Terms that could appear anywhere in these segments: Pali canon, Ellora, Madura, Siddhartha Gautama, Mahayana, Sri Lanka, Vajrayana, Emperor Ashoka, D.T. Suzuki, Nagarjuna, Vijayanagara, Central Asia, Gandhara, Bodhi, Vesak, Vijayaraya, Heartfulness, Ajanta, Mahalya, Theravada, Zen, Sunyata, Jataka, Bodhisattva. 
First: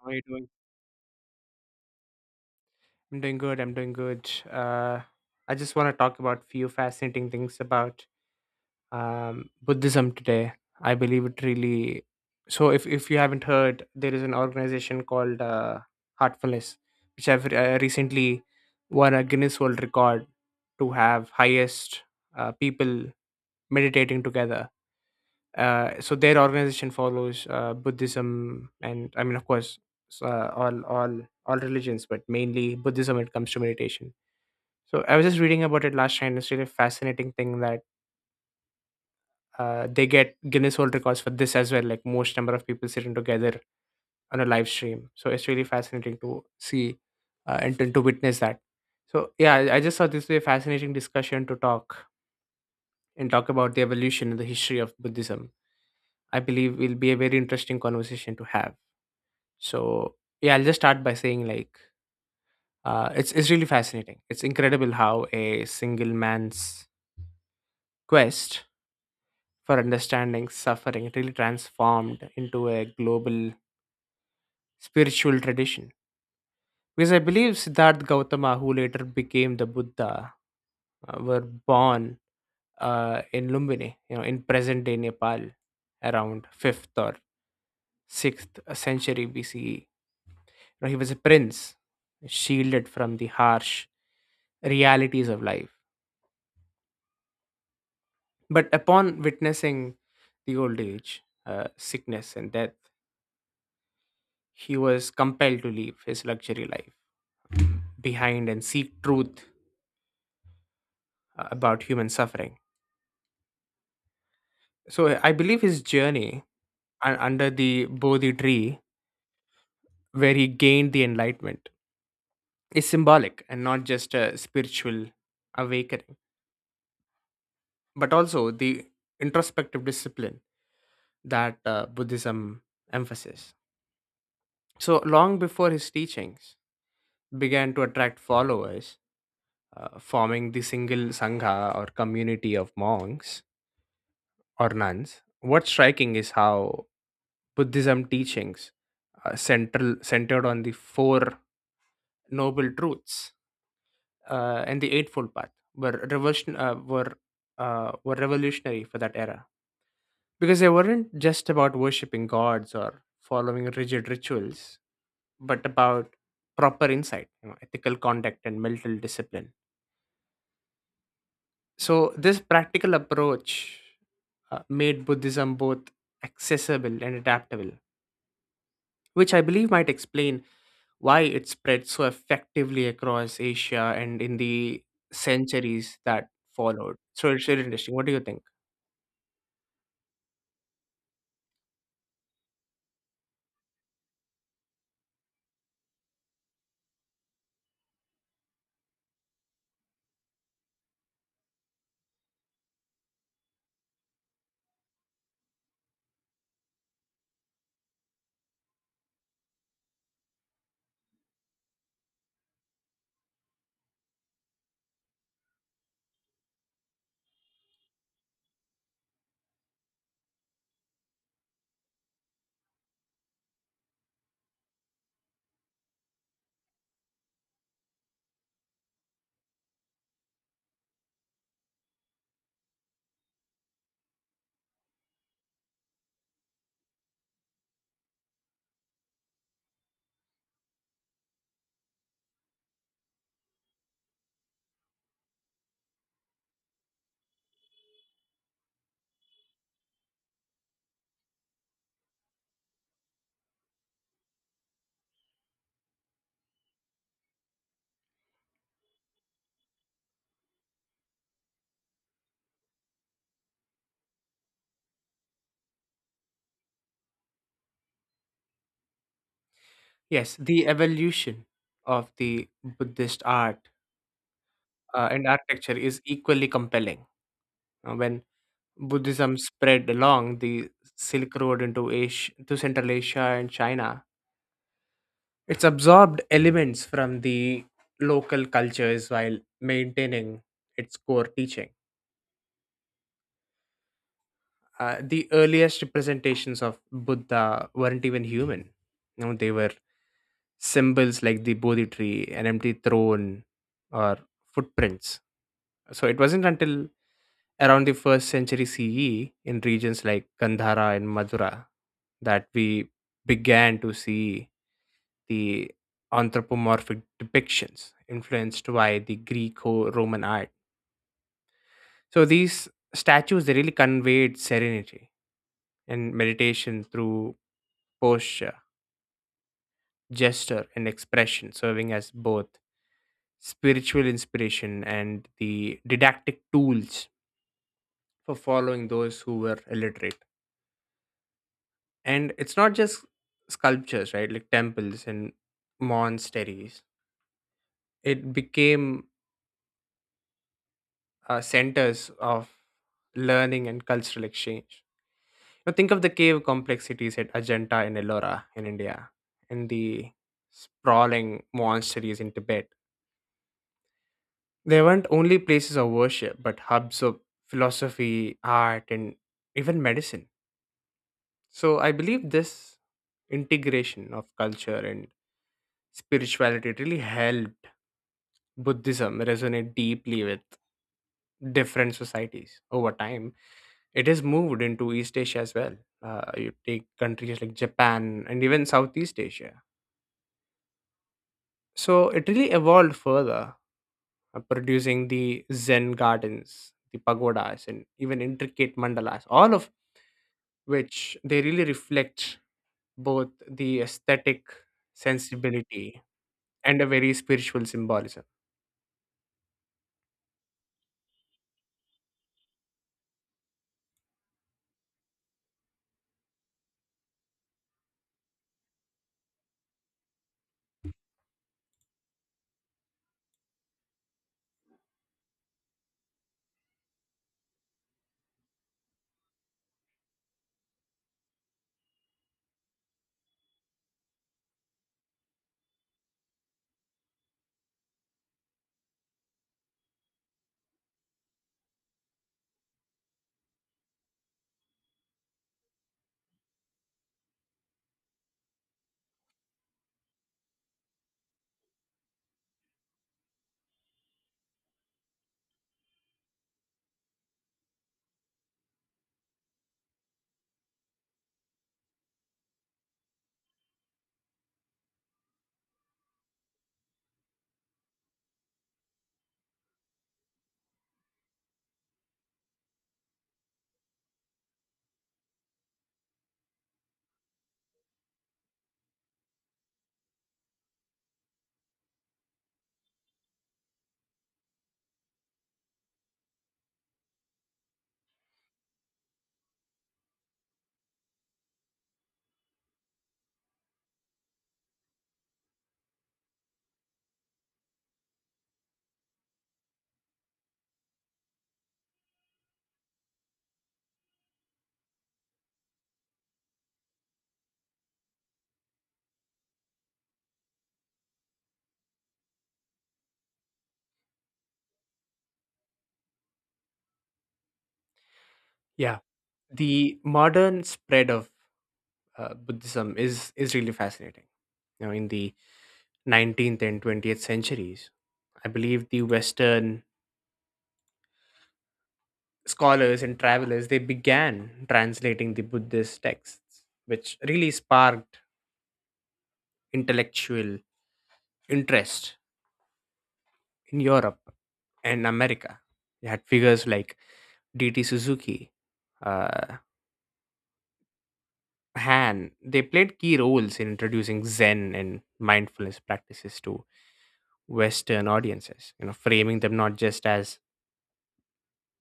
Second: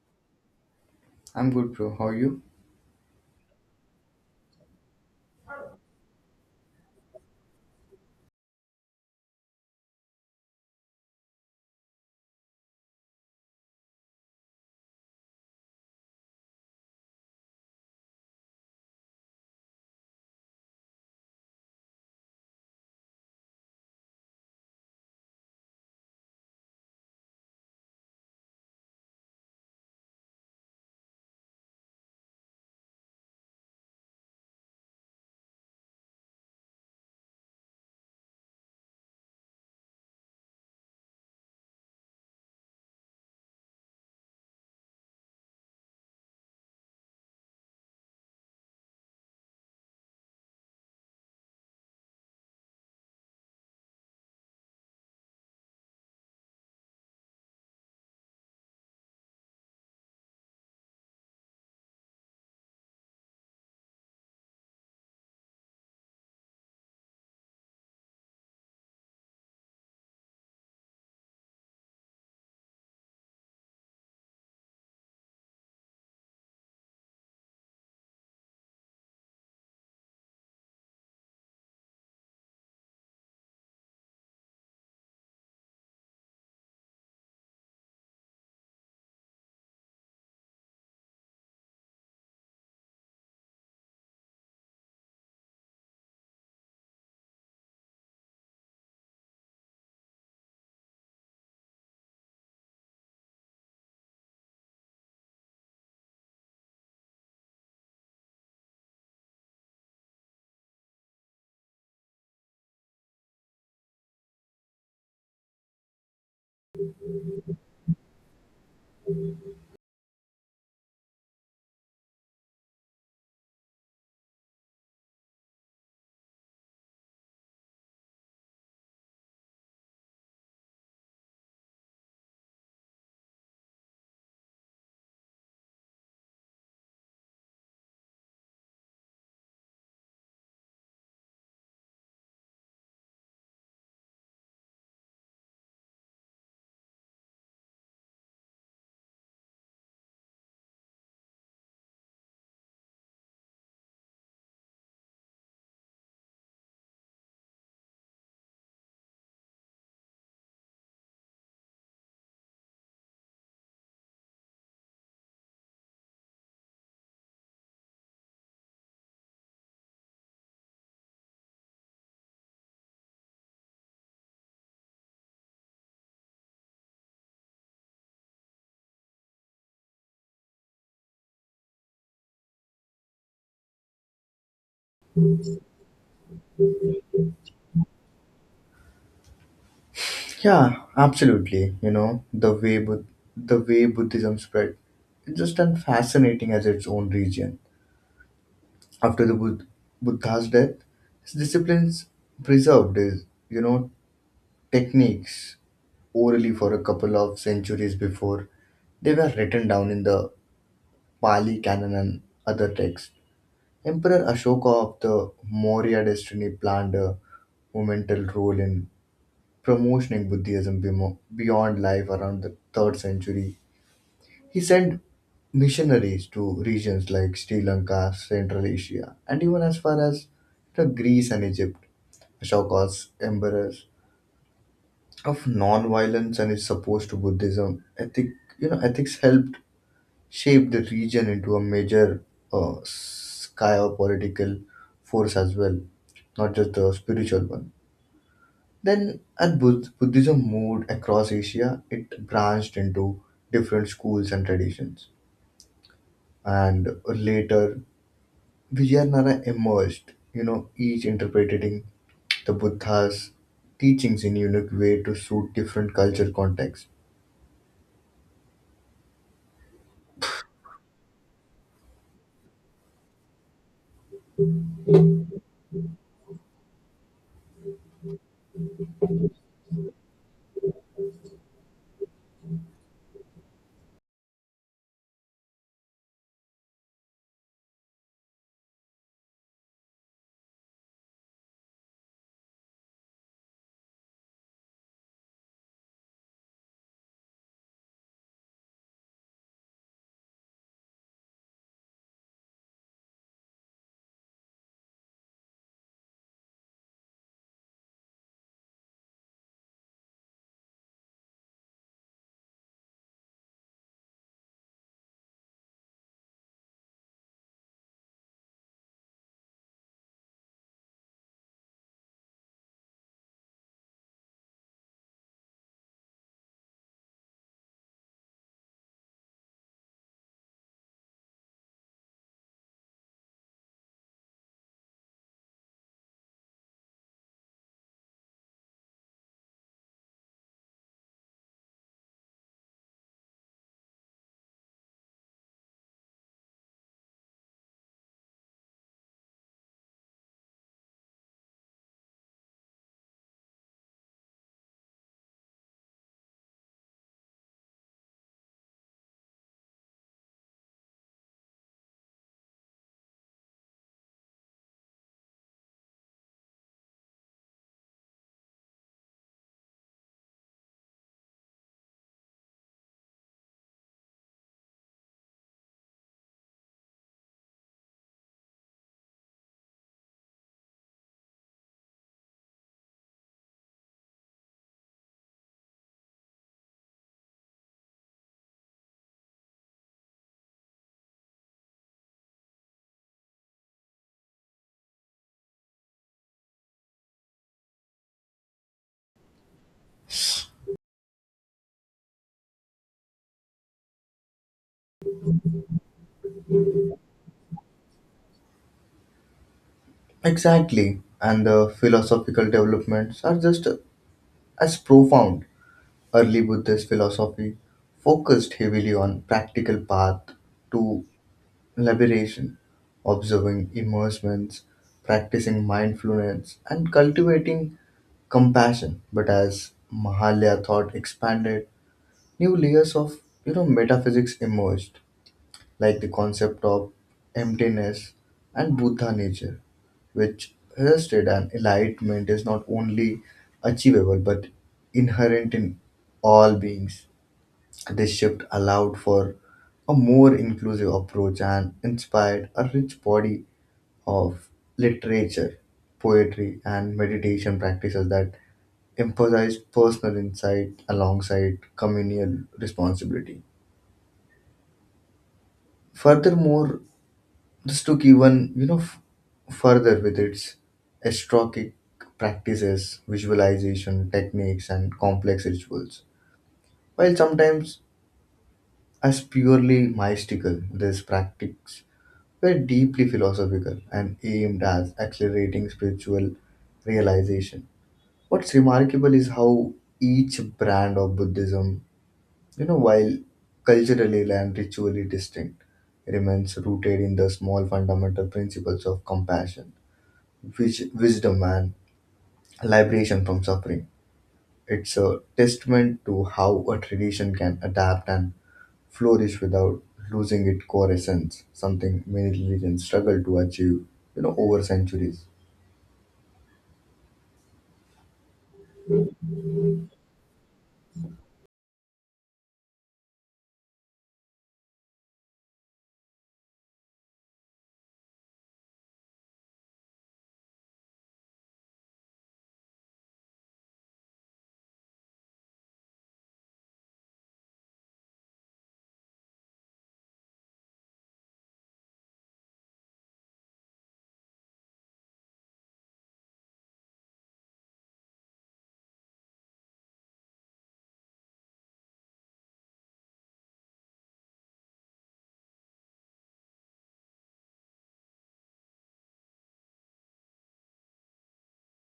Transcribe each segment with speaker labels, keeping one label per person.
Speaker 1: How are you doing?
Speaker 2: I'm good, bro. How are you?
Speaker 1: I'm doing good. I'm doing good. I just want to talk about few fascinating things about Buddhism today. I believe it really. So, if you haven't heard, there is an organization called Heartfulness, which I've recently won a Guinness World Record to have highest people meditating together. So their organization follows Buddhism, and I mean, of course, s- uh, all all all religions, but mainly Buddhism when it comes to meditation. So I was just reading about it last time. It's really a fascinating thing that they get Guinness World Records for this as well. Like most number of people sitting together on a live stream. So it's really fascinating to see and to witness that. So yeah, I just thought this was a fascinating discussion to talk and talk about the evolution and the history of Buddhism. I believe will be a very interesting conversation to have. So yeah, I'll just start by saying like it's really fascinating. It's incredible how a single man's quest for understanding suffering really transformed into a global spiritual tradition. Because I believe Siddhartha Gautama, who later became the Buddha, were born in Lumbini, you know, in present-day Nepal, around fifth or sixth century BCE. You know, he was a prince, shielded from the harsh realities of life. But upon witnessing the old age, sickness, and death, he was compelled to leave his luxury life behind and seek truth about human suffering. So I believe his journey under the Bodhi tree, where he gained the enlightenment, is symbolic and not just a spiritual awakening, but also the introspective discipline that Buddhism emphasizes. So long before his teachings began to attract followers, forming the single sangha or community of monks or nuns. What's striking is how Buddhism teachings central centered on the four noble truths and the eightfold path were revolution uh, were were revolutionary for that era because they weren't just about worshiping gods or following rigid rituals, but about proper insight, you know, ethical conduct, and mental discipline. So this practical approach made Buddhism both accessible and adaptable, which I believe might explain why it spread so effectively across Asia and in the centuries that followed. So it's really interesting. What do you think?
Speaker 2: Yeah, absolutely. You know, the way Buddhism spread, it's just as fascinating as its own region. After the Bud- Buddha's death, his disciplines preserved his, you know, techniques orally for a couple of centuries before they were written down in the Pali canon and other texts. Emperor Ashoka of the Maurya dynasty planned a monumental role in beyond life around the 3rd century. He sent missionaries to regions like Sri Lanka, Central Asia, and even as far as the Greece and Egypt. Ashoka's emperors of non-violence and his supposed to Buddhism ethic, you know, ethics helped shape the region into a major political force as well, not just the spiritual one. Then, as Buddhism moved across Asia, it branched into different schools and traditions. And later, Vijayanagara emerged, you know, each interpreting the Buddha's teachings in unique way to suit different culture context.
Speaker 1: Yes, the evolution of the Buddhist art and architecture is equally compelling. When Buddhism spread along the Silk Road into Asia, to Central Asia and China, it's absorbed elements from the local cultures while maintaining its core teaching. The earliest representations of Buddha weren't even human. You know, they were symbols like the Bodhi tree, an empty throne, or footprints. So it wasn't until around the first century CE in regions like Gandhara and Madura that we began to see the anthropomorphic depictions influenced by the Greco-Roman art. So these statues they really conveyed serenity and meditation through posture, gesture, and expression, serving as both spiritual inspiration and the didactic tools for following those who were illiterate. And it's not just sculptures, right, like temples and monasteries, it became centers of learning and cultural exchange. Now think of the cave complexities at Ajanta and Ellora in India and the sprawling monasteries in Tibet. They weren't only places of worship but hubs of philosophy, art, and even medicine. So I believe this integration of culture and spirituality really helped Buddhism resonate deeply with different societies over time. It has moved into East Asia as well. You take countries like Japan and even Southeast Asia. So it really evolved further, producing the Zen gardens, the pagodas, and even intricate mandalas, all of which they really reflect both the aesthetic sensibility and a very spiritual symbolism.
Speaker 2: Exactly. And the philosophical developments are just as profound. Early Buddhist philosophy focused heavily on practical path to Liberation, observing immersements, practicing mindfulness, and cultivating compassion. But as Mahalya thought expanded, new layers of, you know, metaphysics emerged, like the concept of emptiness and Buddha nature, which rested and enlightenment is not only achievable but inherent in all beings. This shift allowed for a more inclusive approach and inspired a rich body of literature, poetry, and meditation practices that emphasized personal insight alongside communal responsibility. Furthermore, this took, even you know further, with its astrochic practices, visualization techniques, and complex rituals. While sometimes as purely mystical, these practices were deeply philosophical and aimed at accelerating spiritual realization. What's remarkable is how each brand of Buddhism, you know, while culturally and ritually distinct, remains rooted in the small fundamental principles of compassion, wisdom, and liberation from suffering. It's a testament to how a tradition can adapt and flourish without losing its core essence, something many religions struggle to achieve, you know, over centuries.
Speaker 1: Yeah. The modern spread of Buddhism is really fascinating. You know, in the 19th and 20th centuries, I believe the Western scholars and travelers they began translating the Buddhist texts, which really sparked intellectual interest in Europe and America. You had figures like D.T. Suzuki, uh, Han. They played key roles in introducing Zen and mindfulness practices to Western audiences. You know, framing them not just as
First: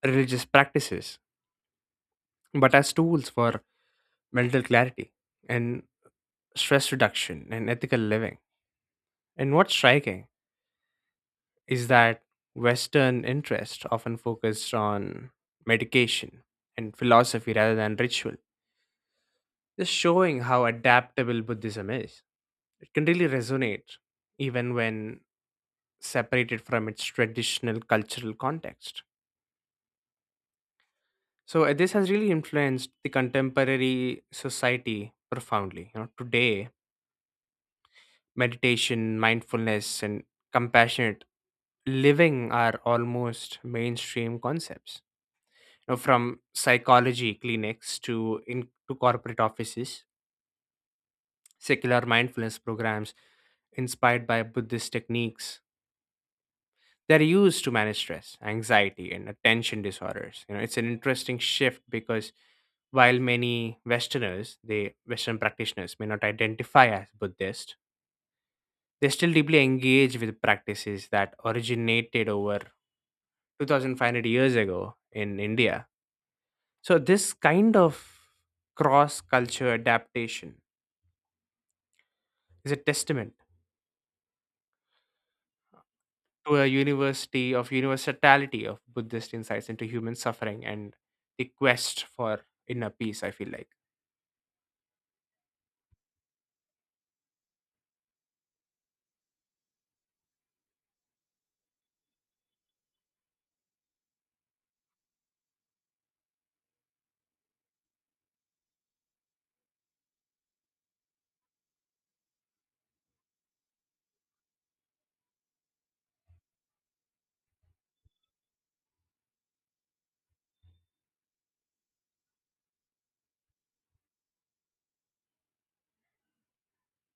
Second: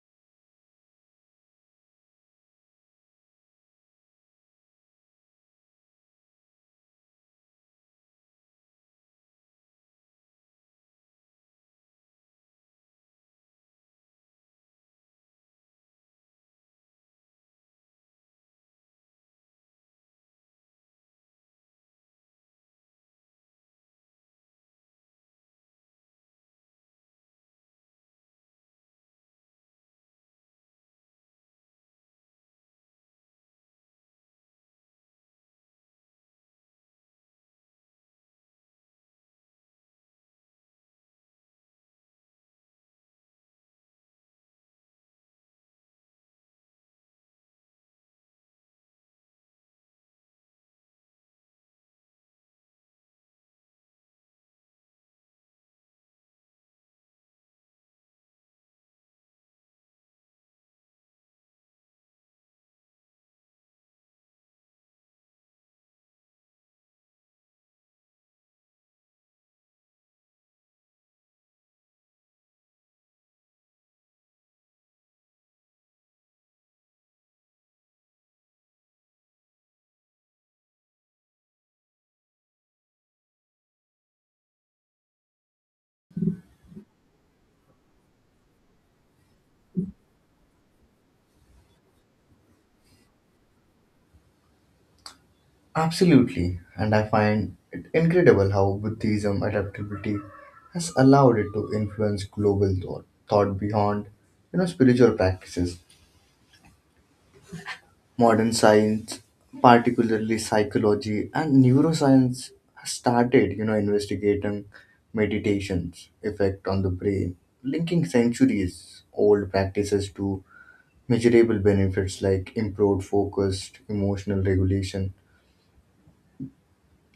Speaker 1: religious practices, but as tools for mental clarity and stress reduction and ethical living. And what's striking is that Western interest often focused on medication and philosophy rather than ritual, just showing how adaptable Buddhism is. It can really resonate even when separated from its traditional cultural context. So this has really influenced the contemporary society profoundly. You know, today meditation, mindfulness, and compassionate living are almost mainstream concepts. You know, from psychology clinics to corporate offices, secular mindfulness programs inspired by Buddhist techniques. They're used to manage stress, anxiety, and attention disorders. You know, it's an interesting shift because while many Westerners, they Western practitioners may not identify as Buddhist, they still deeply engage with practices that originated over 2,500 years ago in India. So, this kind of cross culture adaptation is a testament to a university of universality of Buddhist insights into human suffering and the quest for inner peace, I feel like.
Speaker 2: Absolutely, and I find it incredible how Buddhism adaptability has allowed it to influence global thought, thought beyond, you know, spiritual practices. Modern science, particularly psychology and neuroscience, has started, you know, investigating meditation's effect on the brain, linking centuries old practices to measurable benefits like improved focus, emotional regulation,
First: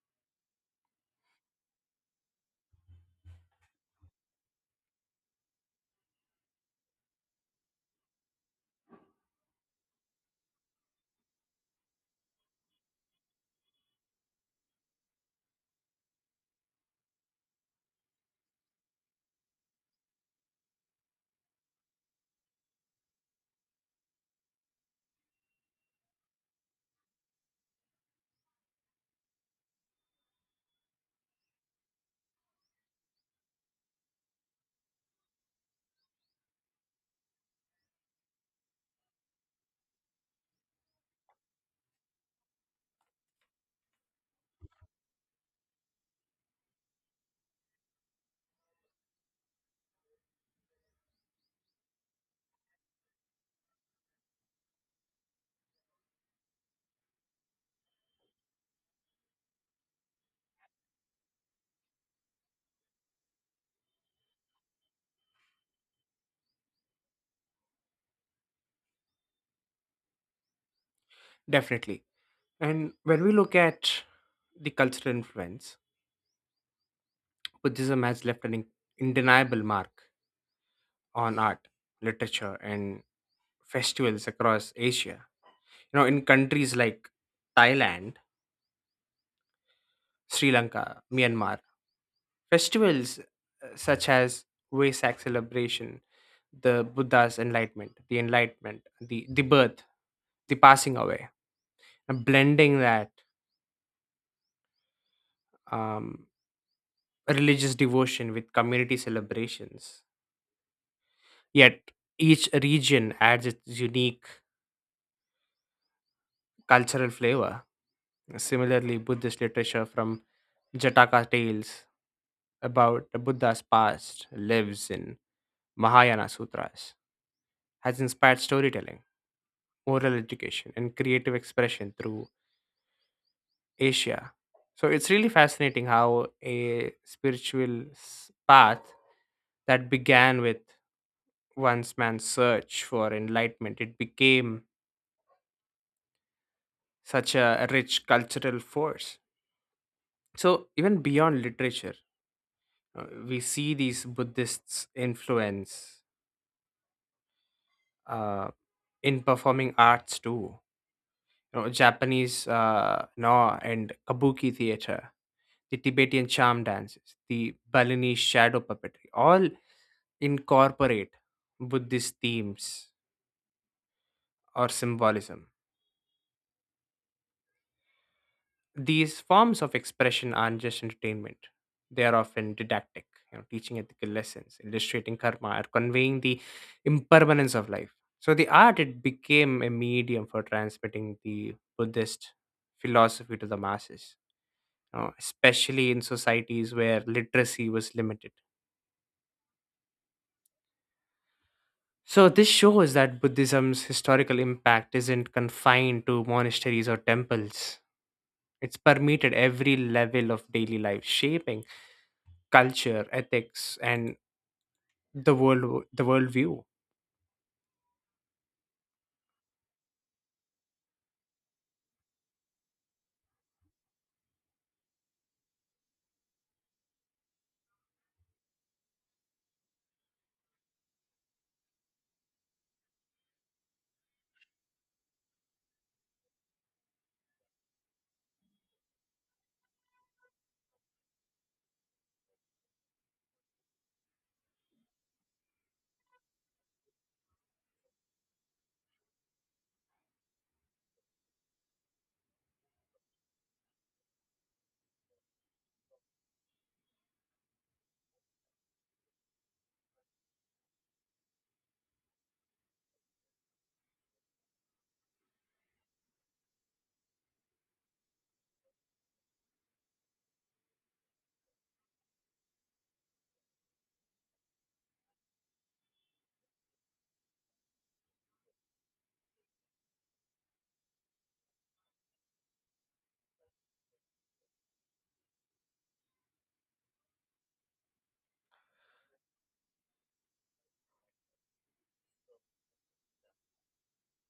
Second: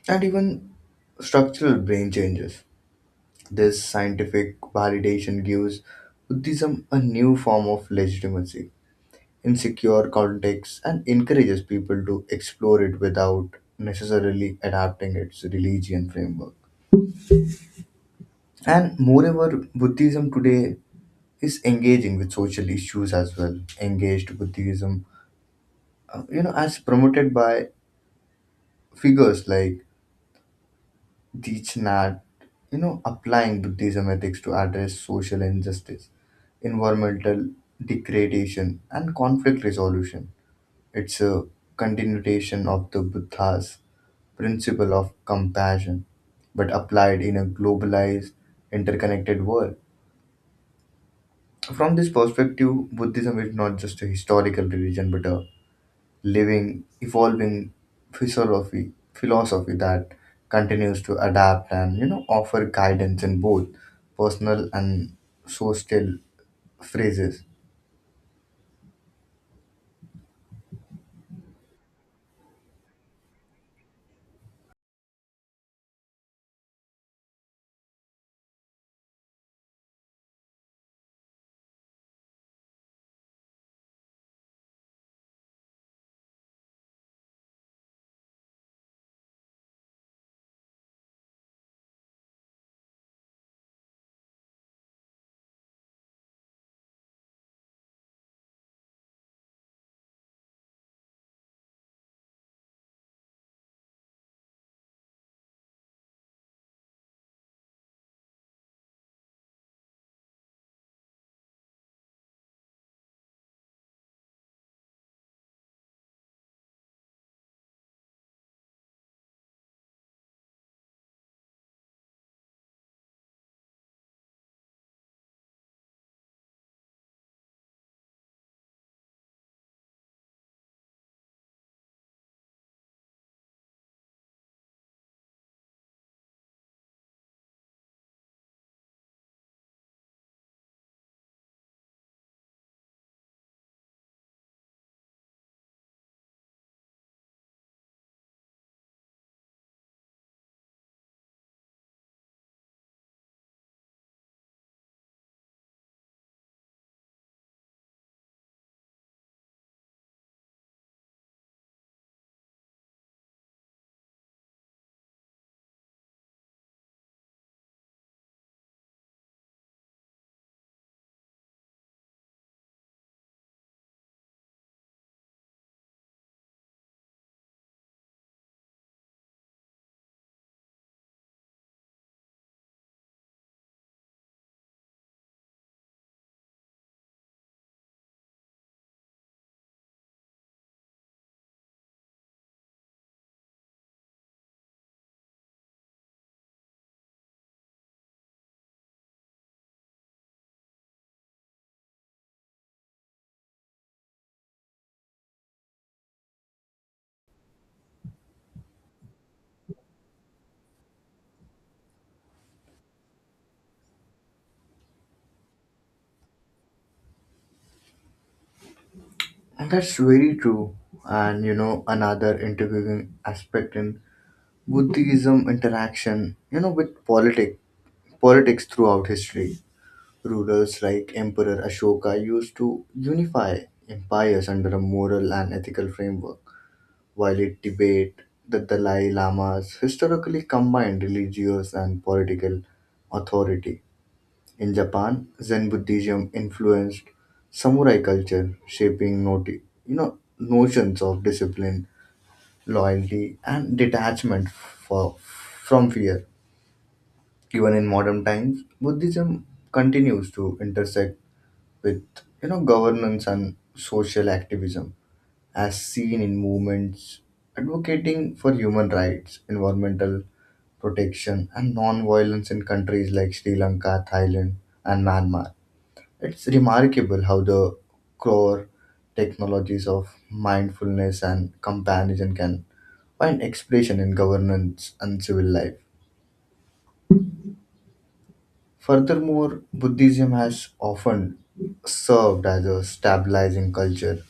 Speaker 2: and even structural brain changes. This scientific validation gives Buddhism a new form of legitimacy in secure contexts and encourages people to explore it without necessarily adapting its religion framework. And moreover, Buddhism today is engaging with social issues as well. Engaged Buddhism, you know, as promoted by figures like Deech, you know, applying Buddhism ethics to address social injustice, environmental degradation, and conflict resolution. It's a continuation of the Buddha's principle of compassion, but applied in a globalized, interconnected world. From this perspective, Buddhism is not just a historical religion but a living, evolving philosophy, philosophy that continues to adapt and, you know, offer guidance in both personal and social phrases.
Speaker 1: Definitely. And when we look at the cultural influence, Buddhism has left an undeniable mark on art, literature, and festivals across Asia. You know, in countries like Thailand, Sri Lanka, Myanmar, festivals such as Vesak celebration, the Buddha's enlightenment, the enlightenment, the birth, the passing away, and blending that um, religious devotion with community celebrations. Yet each region adds its unique cultural flavor. Similarly, Buddhist literature from Jataka tales about the Buddha's past lives in Mahayana sutras has inspired storytelling, oral education, and creative expression through Asia. So it's really fascinating how a spiritual path that began with one's man's search for enlightenment, it became such a rich cultural force. So even beyond literature, we see these Buddhists' influence uh, in performing arts too. You know, Japanese no and kabuki theater, the Tibetan charm dances, the Balinese shadow puppetry, all incorporate Buddhist themes or symbolism. These forms of expression aren't just entertainment, they are often didactic, you know, teaching ethical lessons, illustrating karma, or conveying the impermanence of life. So the art it became a medium for transmitting the Buddhist philosophy to the masses, you know, especially in societies where literacy was limited. So, this shows that Buddhism's historical impact isn't confined to monasteries or temples. It's permeated every level of daily life, shaping culture, ethics, and the worldview.
Speaker 2: And that's very true. And you know another interviewing aspect in Buddhism interaction, you know, with politics throughout history. Rulers like Emperor Ashoka used to unify empires under a moral and ethical framework while it debate the Dalai Lama's historically combined religious and political authority. In Japan, Zen Buddhism influenced samurai culture, shaping you know notions of discipline, loyalty, and detachment for, from fear. Even in modern times, Buddhism continues to intersect with, you know, governance and social activism, as seen in movements advocating for human rights, environmental protection, and non violence in countries like Sri Lanka, Thailand, and Myanmar. It's remarkable how the core technologies of mindfulness and comparison can find expression in governance and civil life. Furthermore, Buddhism has often served as a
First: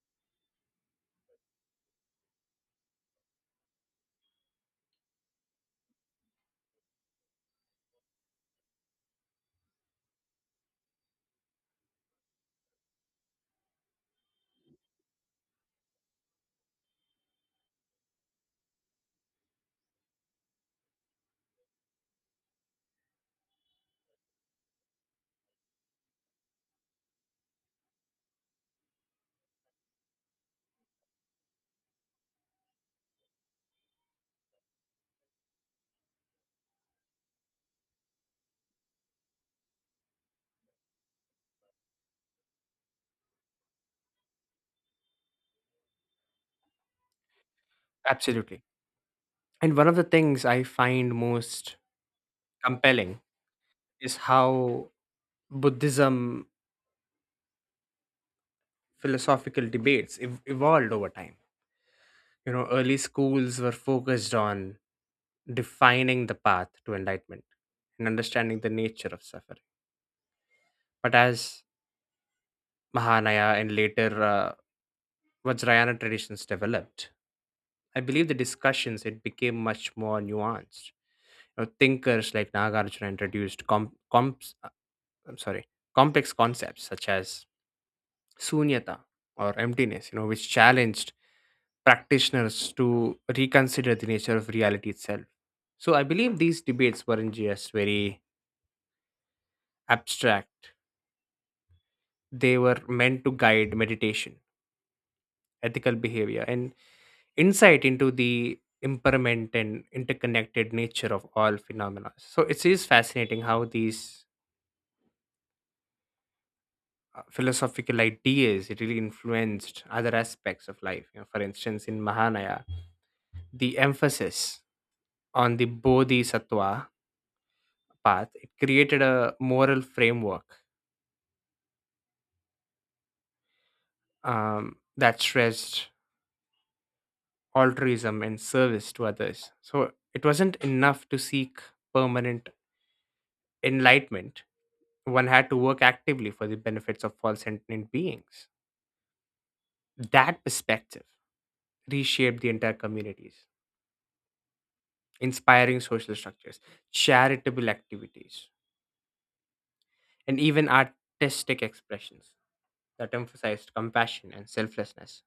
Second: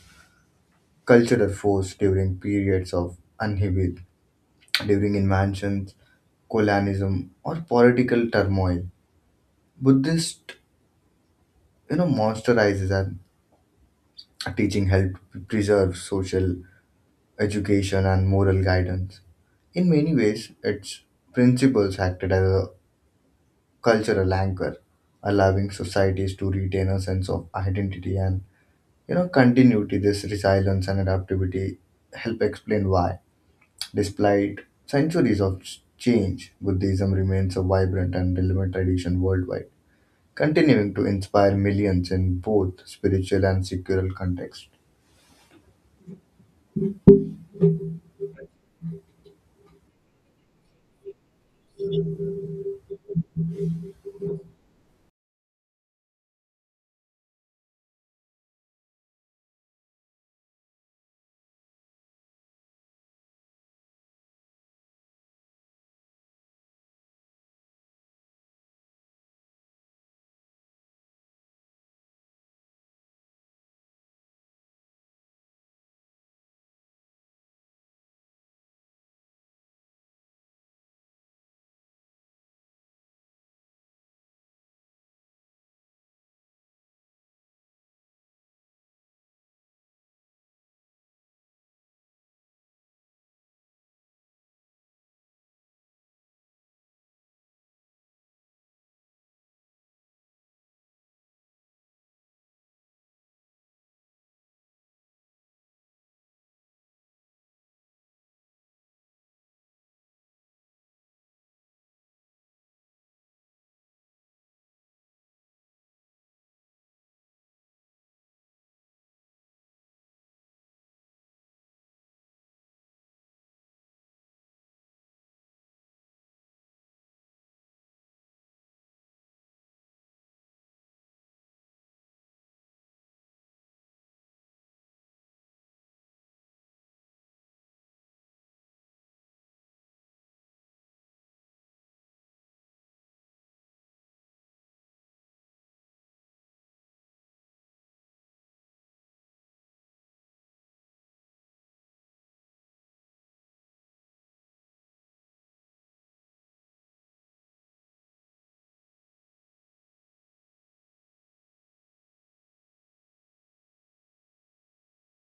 Speaker 2: cultural force during periods of upheaval, during invasions, colonialism, or political turmoil. Buddhist, you know, monsterizes and teaching helped preserve social education and moral guidance. In many ways, its principles acted as a cultural anchor, allowing societies to retain a sense of identity and, you know, continuity. This resilience and adaptability help explain why, despite centuries of change, Buddhism remains a vibrant and relevant tradition worldwide, continuing to inspire millions in both spiritual and secular contexts.
Speaker 1: Absolutely. And one of the things I find most compelling is how Buddhism philosophical debates evolved over time. You know, early schools were focused on defining the path to enlightenment and understanding the nature of suffering. But as Mahanaya and later Vajrayana traditions developed, I believe the discussions it became much more nuanced. You know, thinkers like Nagarjuna introduced I'm sorry, complex concepts such as sunyata or emptiness, you know, which challenged practitioners to reconsider the nature of reality itself. So I believe these debates weren't just very abstract; they were meant to guide meditation, ethical behavior, and insight into the impermanent and interconnected nature of all phenomena. So it is fascinating how these philosophical ideas really influenced other aspects of life. You know, for instance, in Mahanaya, the emphasis on the Bodhisattva path it created a moral framework that stressed altruism and service to others. So it wasn't enough to seek permanent enlightenment. One had to work actively for the benefits of all sentient beings. That perspective reshaped the entire communities, inspiring social structures, charitable activities, and even artistic expressions that emphasized compassion and selflessness.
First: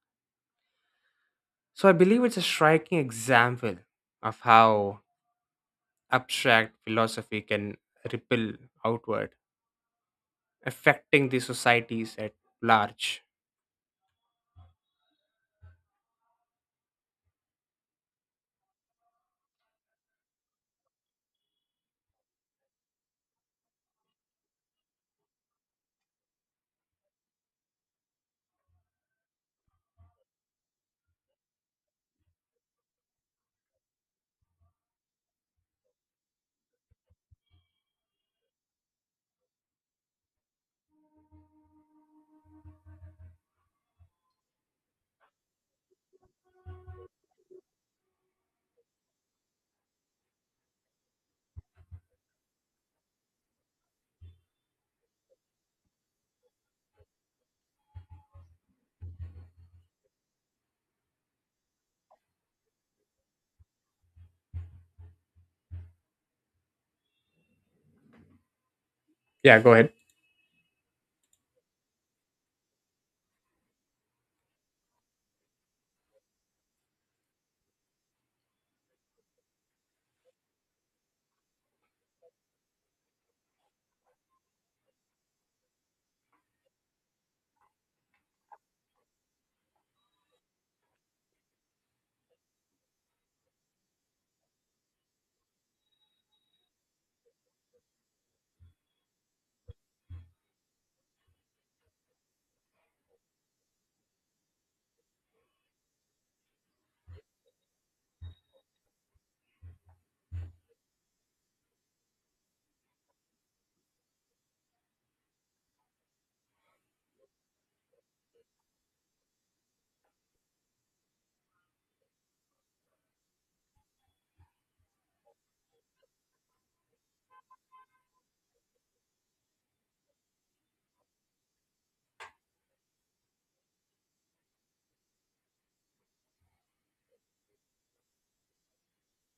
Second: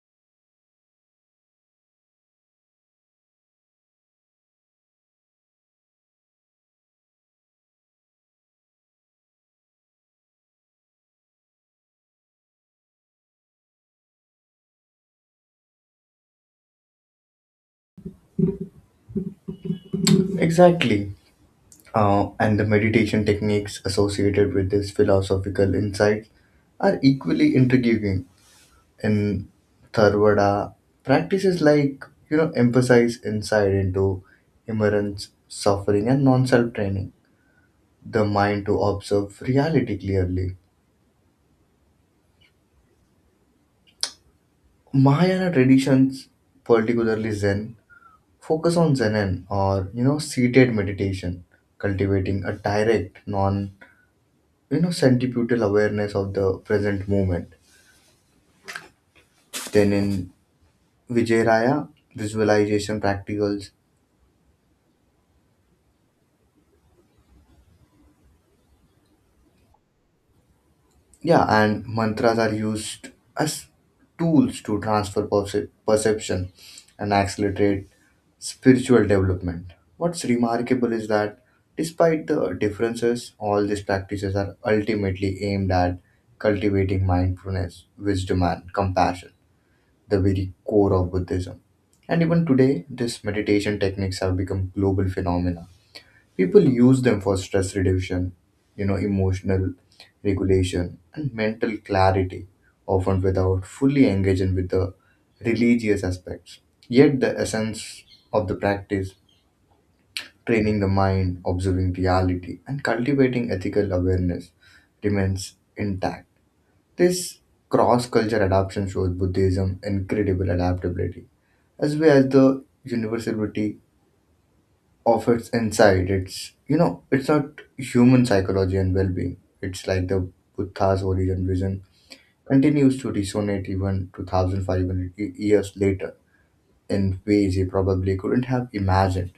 Speaker 1: So I believe it's a striking example of how abstract philosophy can ripple outward, affecting the societies at large.
Speaker 2: Exactly. And the meditation techniques associated with this philosophical insight are equally intriguing in Tharvada. Practices like, you know, emphasize insight into immerence, suffering, and non self training, the mind to observe reality clearly. Mahayana traditions, particularly Zen, focus on Zen or, you know, seated meditation, cultivating a direct, non, you know, centripetal awareness of the present moment. Then in Vijayaraya, visualization practicals,
Speaker 1: Yeah, go ahead.
Speaker 2: yeah, and mantras are used as tools to transfer perception and accelerate spiritual development. What's remarkable is that despite the differences, all these practices are ultimately aimed at cultivating mindfulness, wisdom, and compassion, the very core of Buddhism. And even today, these meditation techniques have become global phenomena. People use them for stress reduction, you know, emotional regulation, and mental clarity, often without fully engaging with the religious aspects. Yet the essence of the practice training the mind, observing reality, and cultivating ethical awareness remains intact. This cross culture adaptation shows Buddhism incredible adaptability as well as the universality of its inside. It's you know, it's not human psychology and well being. It's like the Buddha's origin vision continues to resonate even 2,500 years later in ways he probably couldn't have imagined.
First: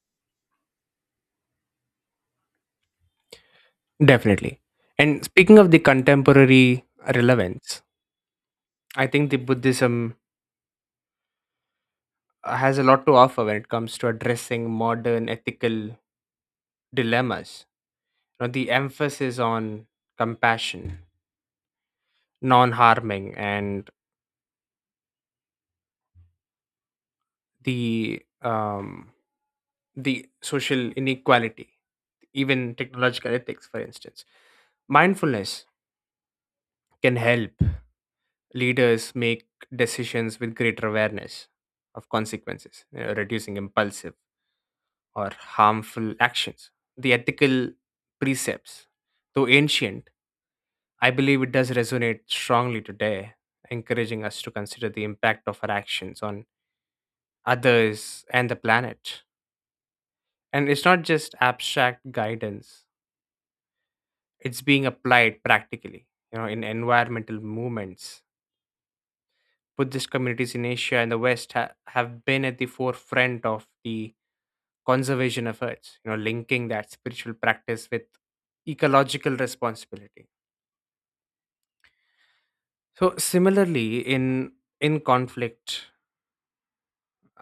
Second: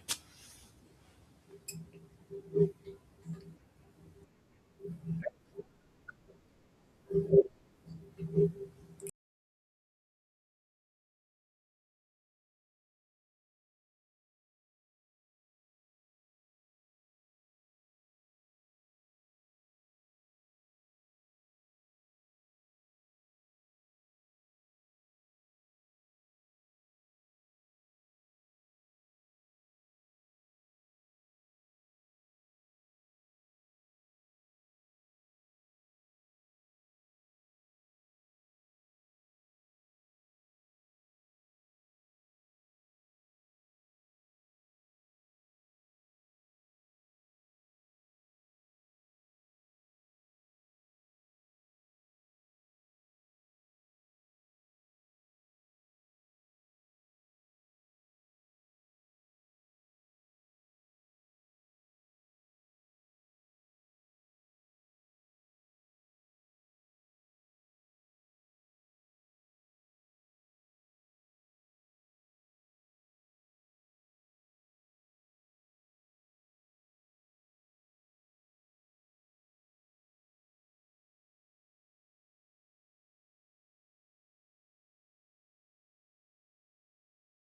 Speaker 1: Definitely. And speaking of the contemporary relevance, I think the Buddhism has a lot to offer when it comes to addressing modern ethical dilemmas. You know, the emphasis on compassion, non-harming, and the um, the social inequality, even technological ethics, for instance. Mindfulness can help leaders make decisions with greater awareness of consequences, you know, reducing impulsive or harmful actions. The ethical precepts, though ancient, I believe it does resonate strongly today, encouraging us to consider the impact of our actions on others and the planet. And it's not just abstract guidance, it's being applied practically, you know, in environmental movements. Buddhist communities in Asia and the West have been at the forefront of the conservation efforts, you know, linking that spiritual practice with ecological responsibility. So similarly, in conflict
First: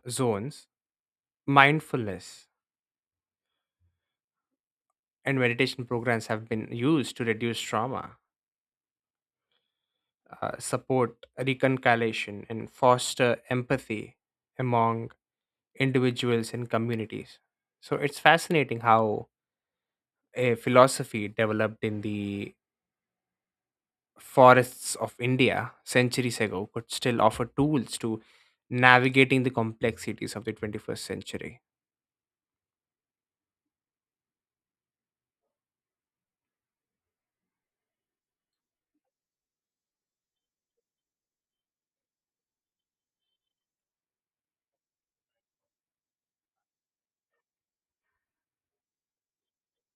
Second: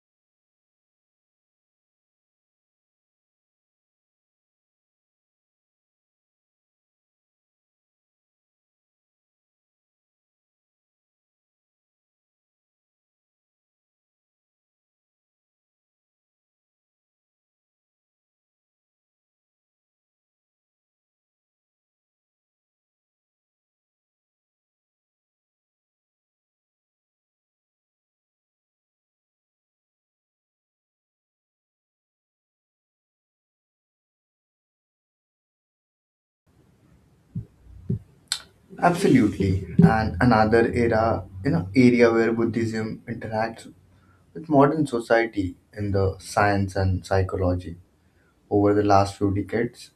Speaker 1: zones, mindfulness and meditation programs have been used to reduce trauma, support reconciliation, and foster empathy among individuals and communities. So it's fascinating how a philosophy developed in the forests of India centuries ago could still offer tools to navigating the complexities of the 21st century.
Speaker 2: Absolutely. And another era, you know, area where Buddhism interacts with modern society in the science and psychology over the last few decades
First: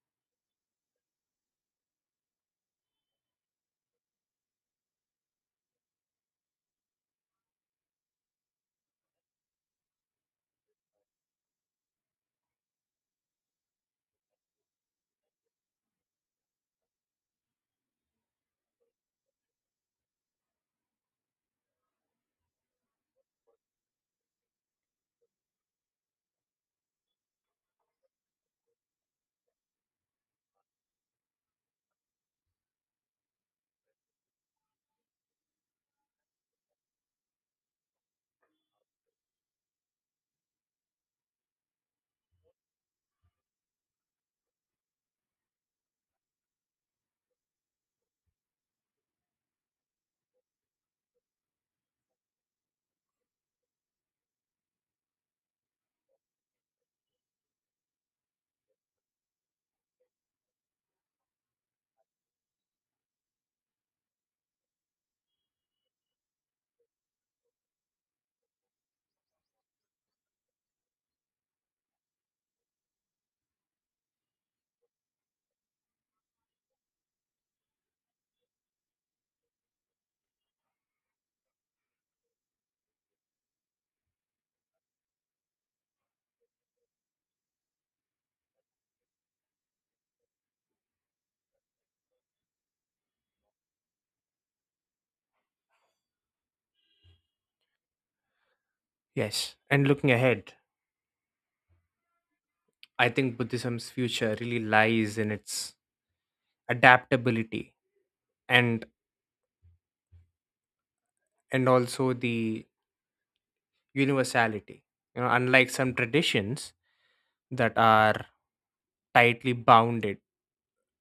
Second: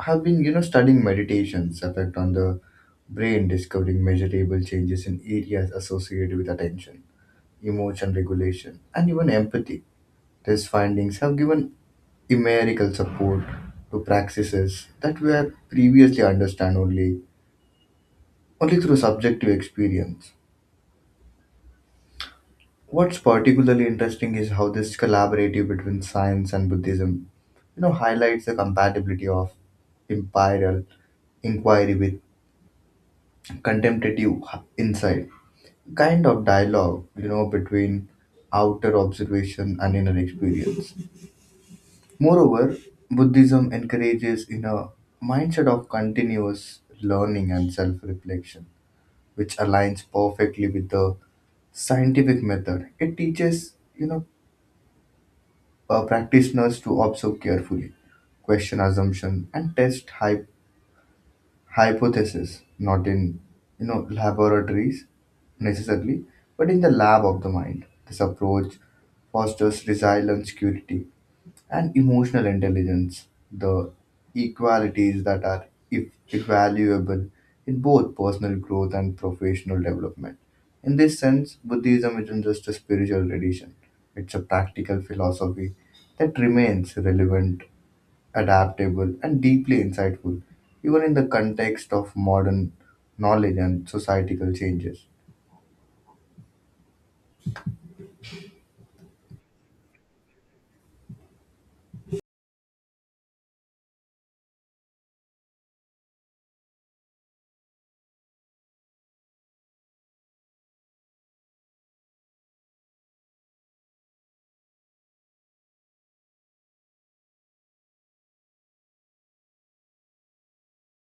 Speaker 2: have been, you know, studying meditation's effect on the brain, discovering measurable changes in areas associated with attention, emotion regulation, and even empathy. These findings have given empirical support to practices that were previously understood only through subjective experience. What's particularly interesting is how this collaborative between science and Buddhism, you know, highlights the compatibility of imperial inquiry with contemplative insight, kind of dialogue, you know, between outer observation and inner experience. Moreover, Buddhism encourages in a mindset of continuous learning and self-reflection, which aligns perfectly with the scientific method. It teaches, you know, practitioners to observe carefully, question assumption, and test hypotheses, not in, you know, laboratories necessarily, but in the lab of the mind. This approach fosters resilience, curiosity, and emotional intelligence, the equalities that are if invaluable in both personal growth and professional development. In this sense, Buddhism isn't just a spiritual tradition, it's a practical philosophy that remains relevant, adaptable, and deeply insightful, even in the context of modern knowledge and societal changes.
Speaker 1: Yes, and looking ahead, I think Buddhism's future really lies in its adaptability and and also the universality. You know, unlike some traditions that are tightly bounded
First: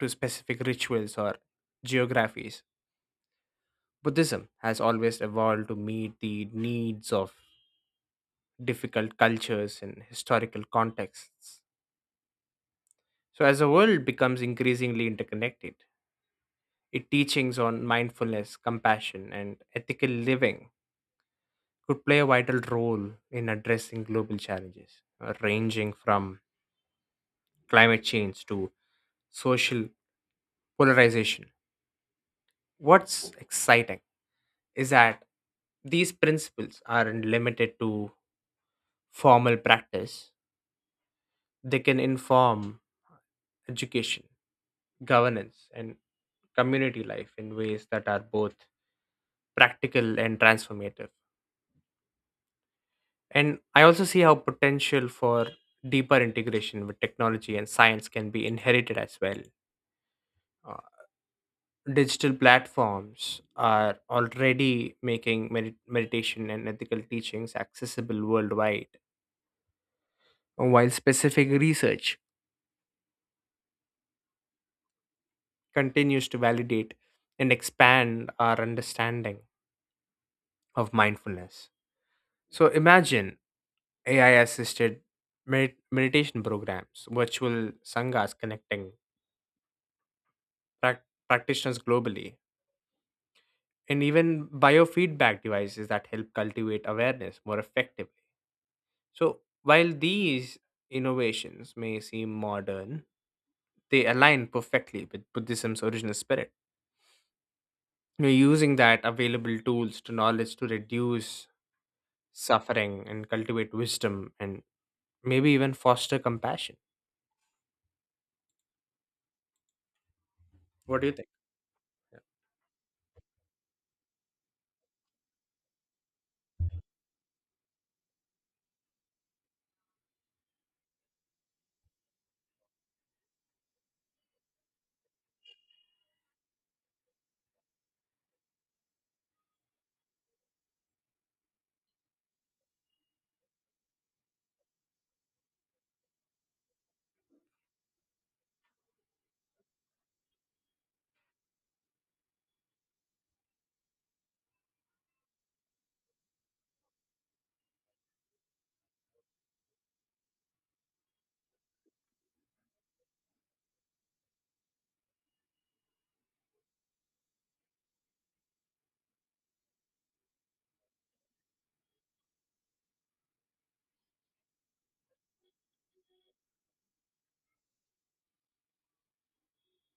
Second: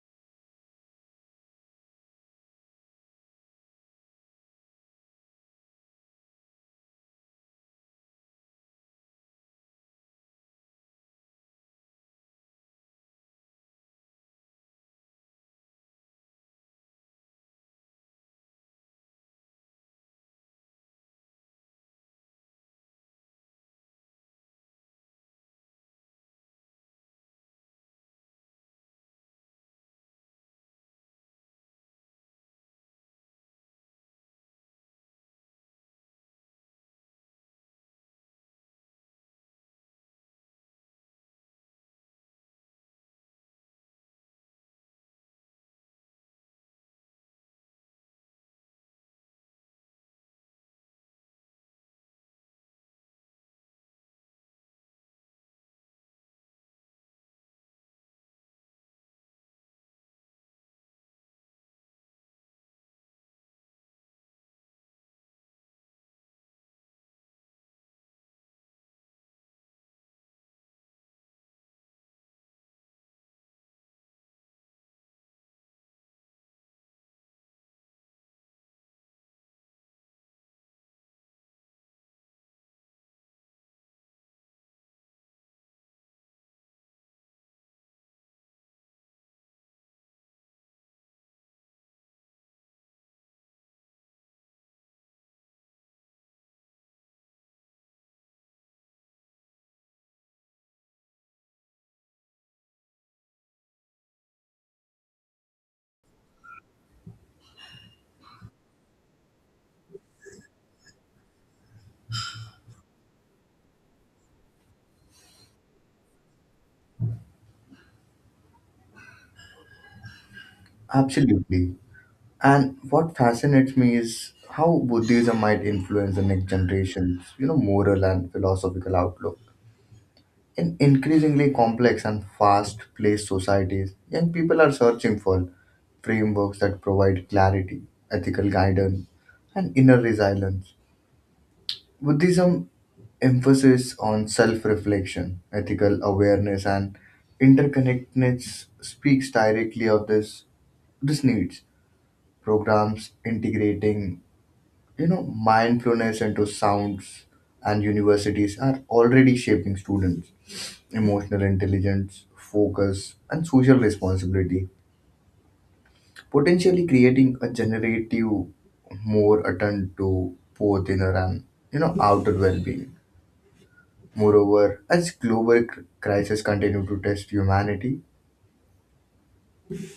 Speaker 1: to specific rituals or geographies, Buddhism has always evolved to meet the needs of difficult cultures and historical contexts. So as the world becomes increasingly interconnected, its teachings on mindfulness, compassion, and ethical living could play a vital role in addressing global challenges, ranging from climate change to social polarization. What's exciting is that these principles aren't limited to formal practice, they can inform education, governance, and community life in ways that are both practical and transformative. And I also see how potential for deeper integration with technology and science can be inherited as well. Uh, digital platforms are already making meditation and ethical teachings accessible worldwide, while specific research continues to validate and expand our understanding of mindfulness. So imagine AI assisted meditation programs, virtual sanghas connecting prac practitioners globally and even biofeedback devices that help cultivate awareness more effectively. So, while these innovations may seem modern, they align perfectly with Buddhism's original spirit. You're using that available tools to knowledge to reduce suffering and cultivate wisdom and maybe even foster compassion. What do you think?
Speaker 2: Absolutely.
Speaker 1: Yeah.
Speaker 2: And what fascinates me is how Buddhism might influence the next generation's, you know, moral and philosophical outlook. In increasingly complex and fast-paced societies, young people are searching for frameworks that provide clarity, ethical guidance, and inner resilience. Buddhism emphasis on self-reflection, ethical awareness, and interconnectedness speaks directly of this these needs. Programs integrating, you know, mindfulness into sounds and universities are already shaping students emotional intelligence focus and social responsibility, potentially creating a generative more attend to both inner and, you know, outer well-being. Moreover, as global crises continue to test humanity,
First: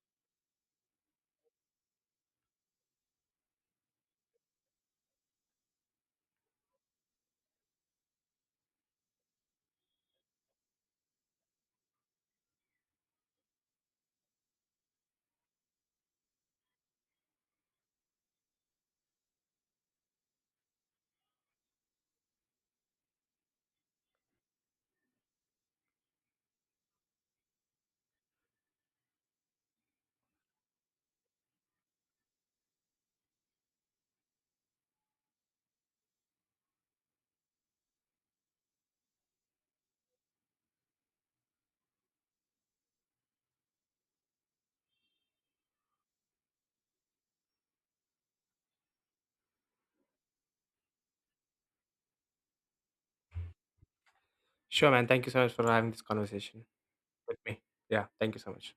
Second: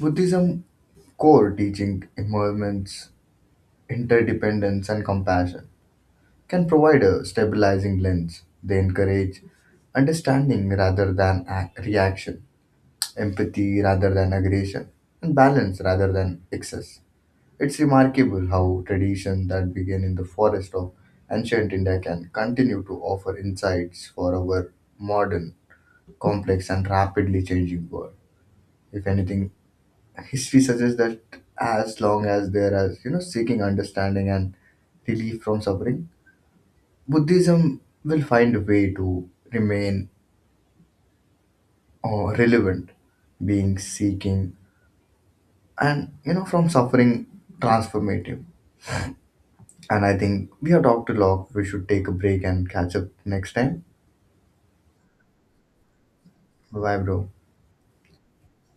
Speaker 2: buddhism core teaching immersions, interdependence, and compassion can provide a stabilizing lens. They encourage understanding rather than reaction, empathy rather than aggression, and balance rather than excess. It's remarkable how traditions that began in the forest of ancient India can continue to offer insights for our modern, complex, and rapidly changing world. If anything, history suggests that as long as there is, you know, seeking understanding and relief from suffering, Buddhism will find a way to remain relevant, being seeking, and, you know, from suffering transformative. And I think we have talked a lot. We should take a break and catch up next time.
Speaker 1: Sure, man. Thank you so much for having this conversation
Speaker 2: Bye, bro.
Speaker 1: with me. Yeah, thank you so much.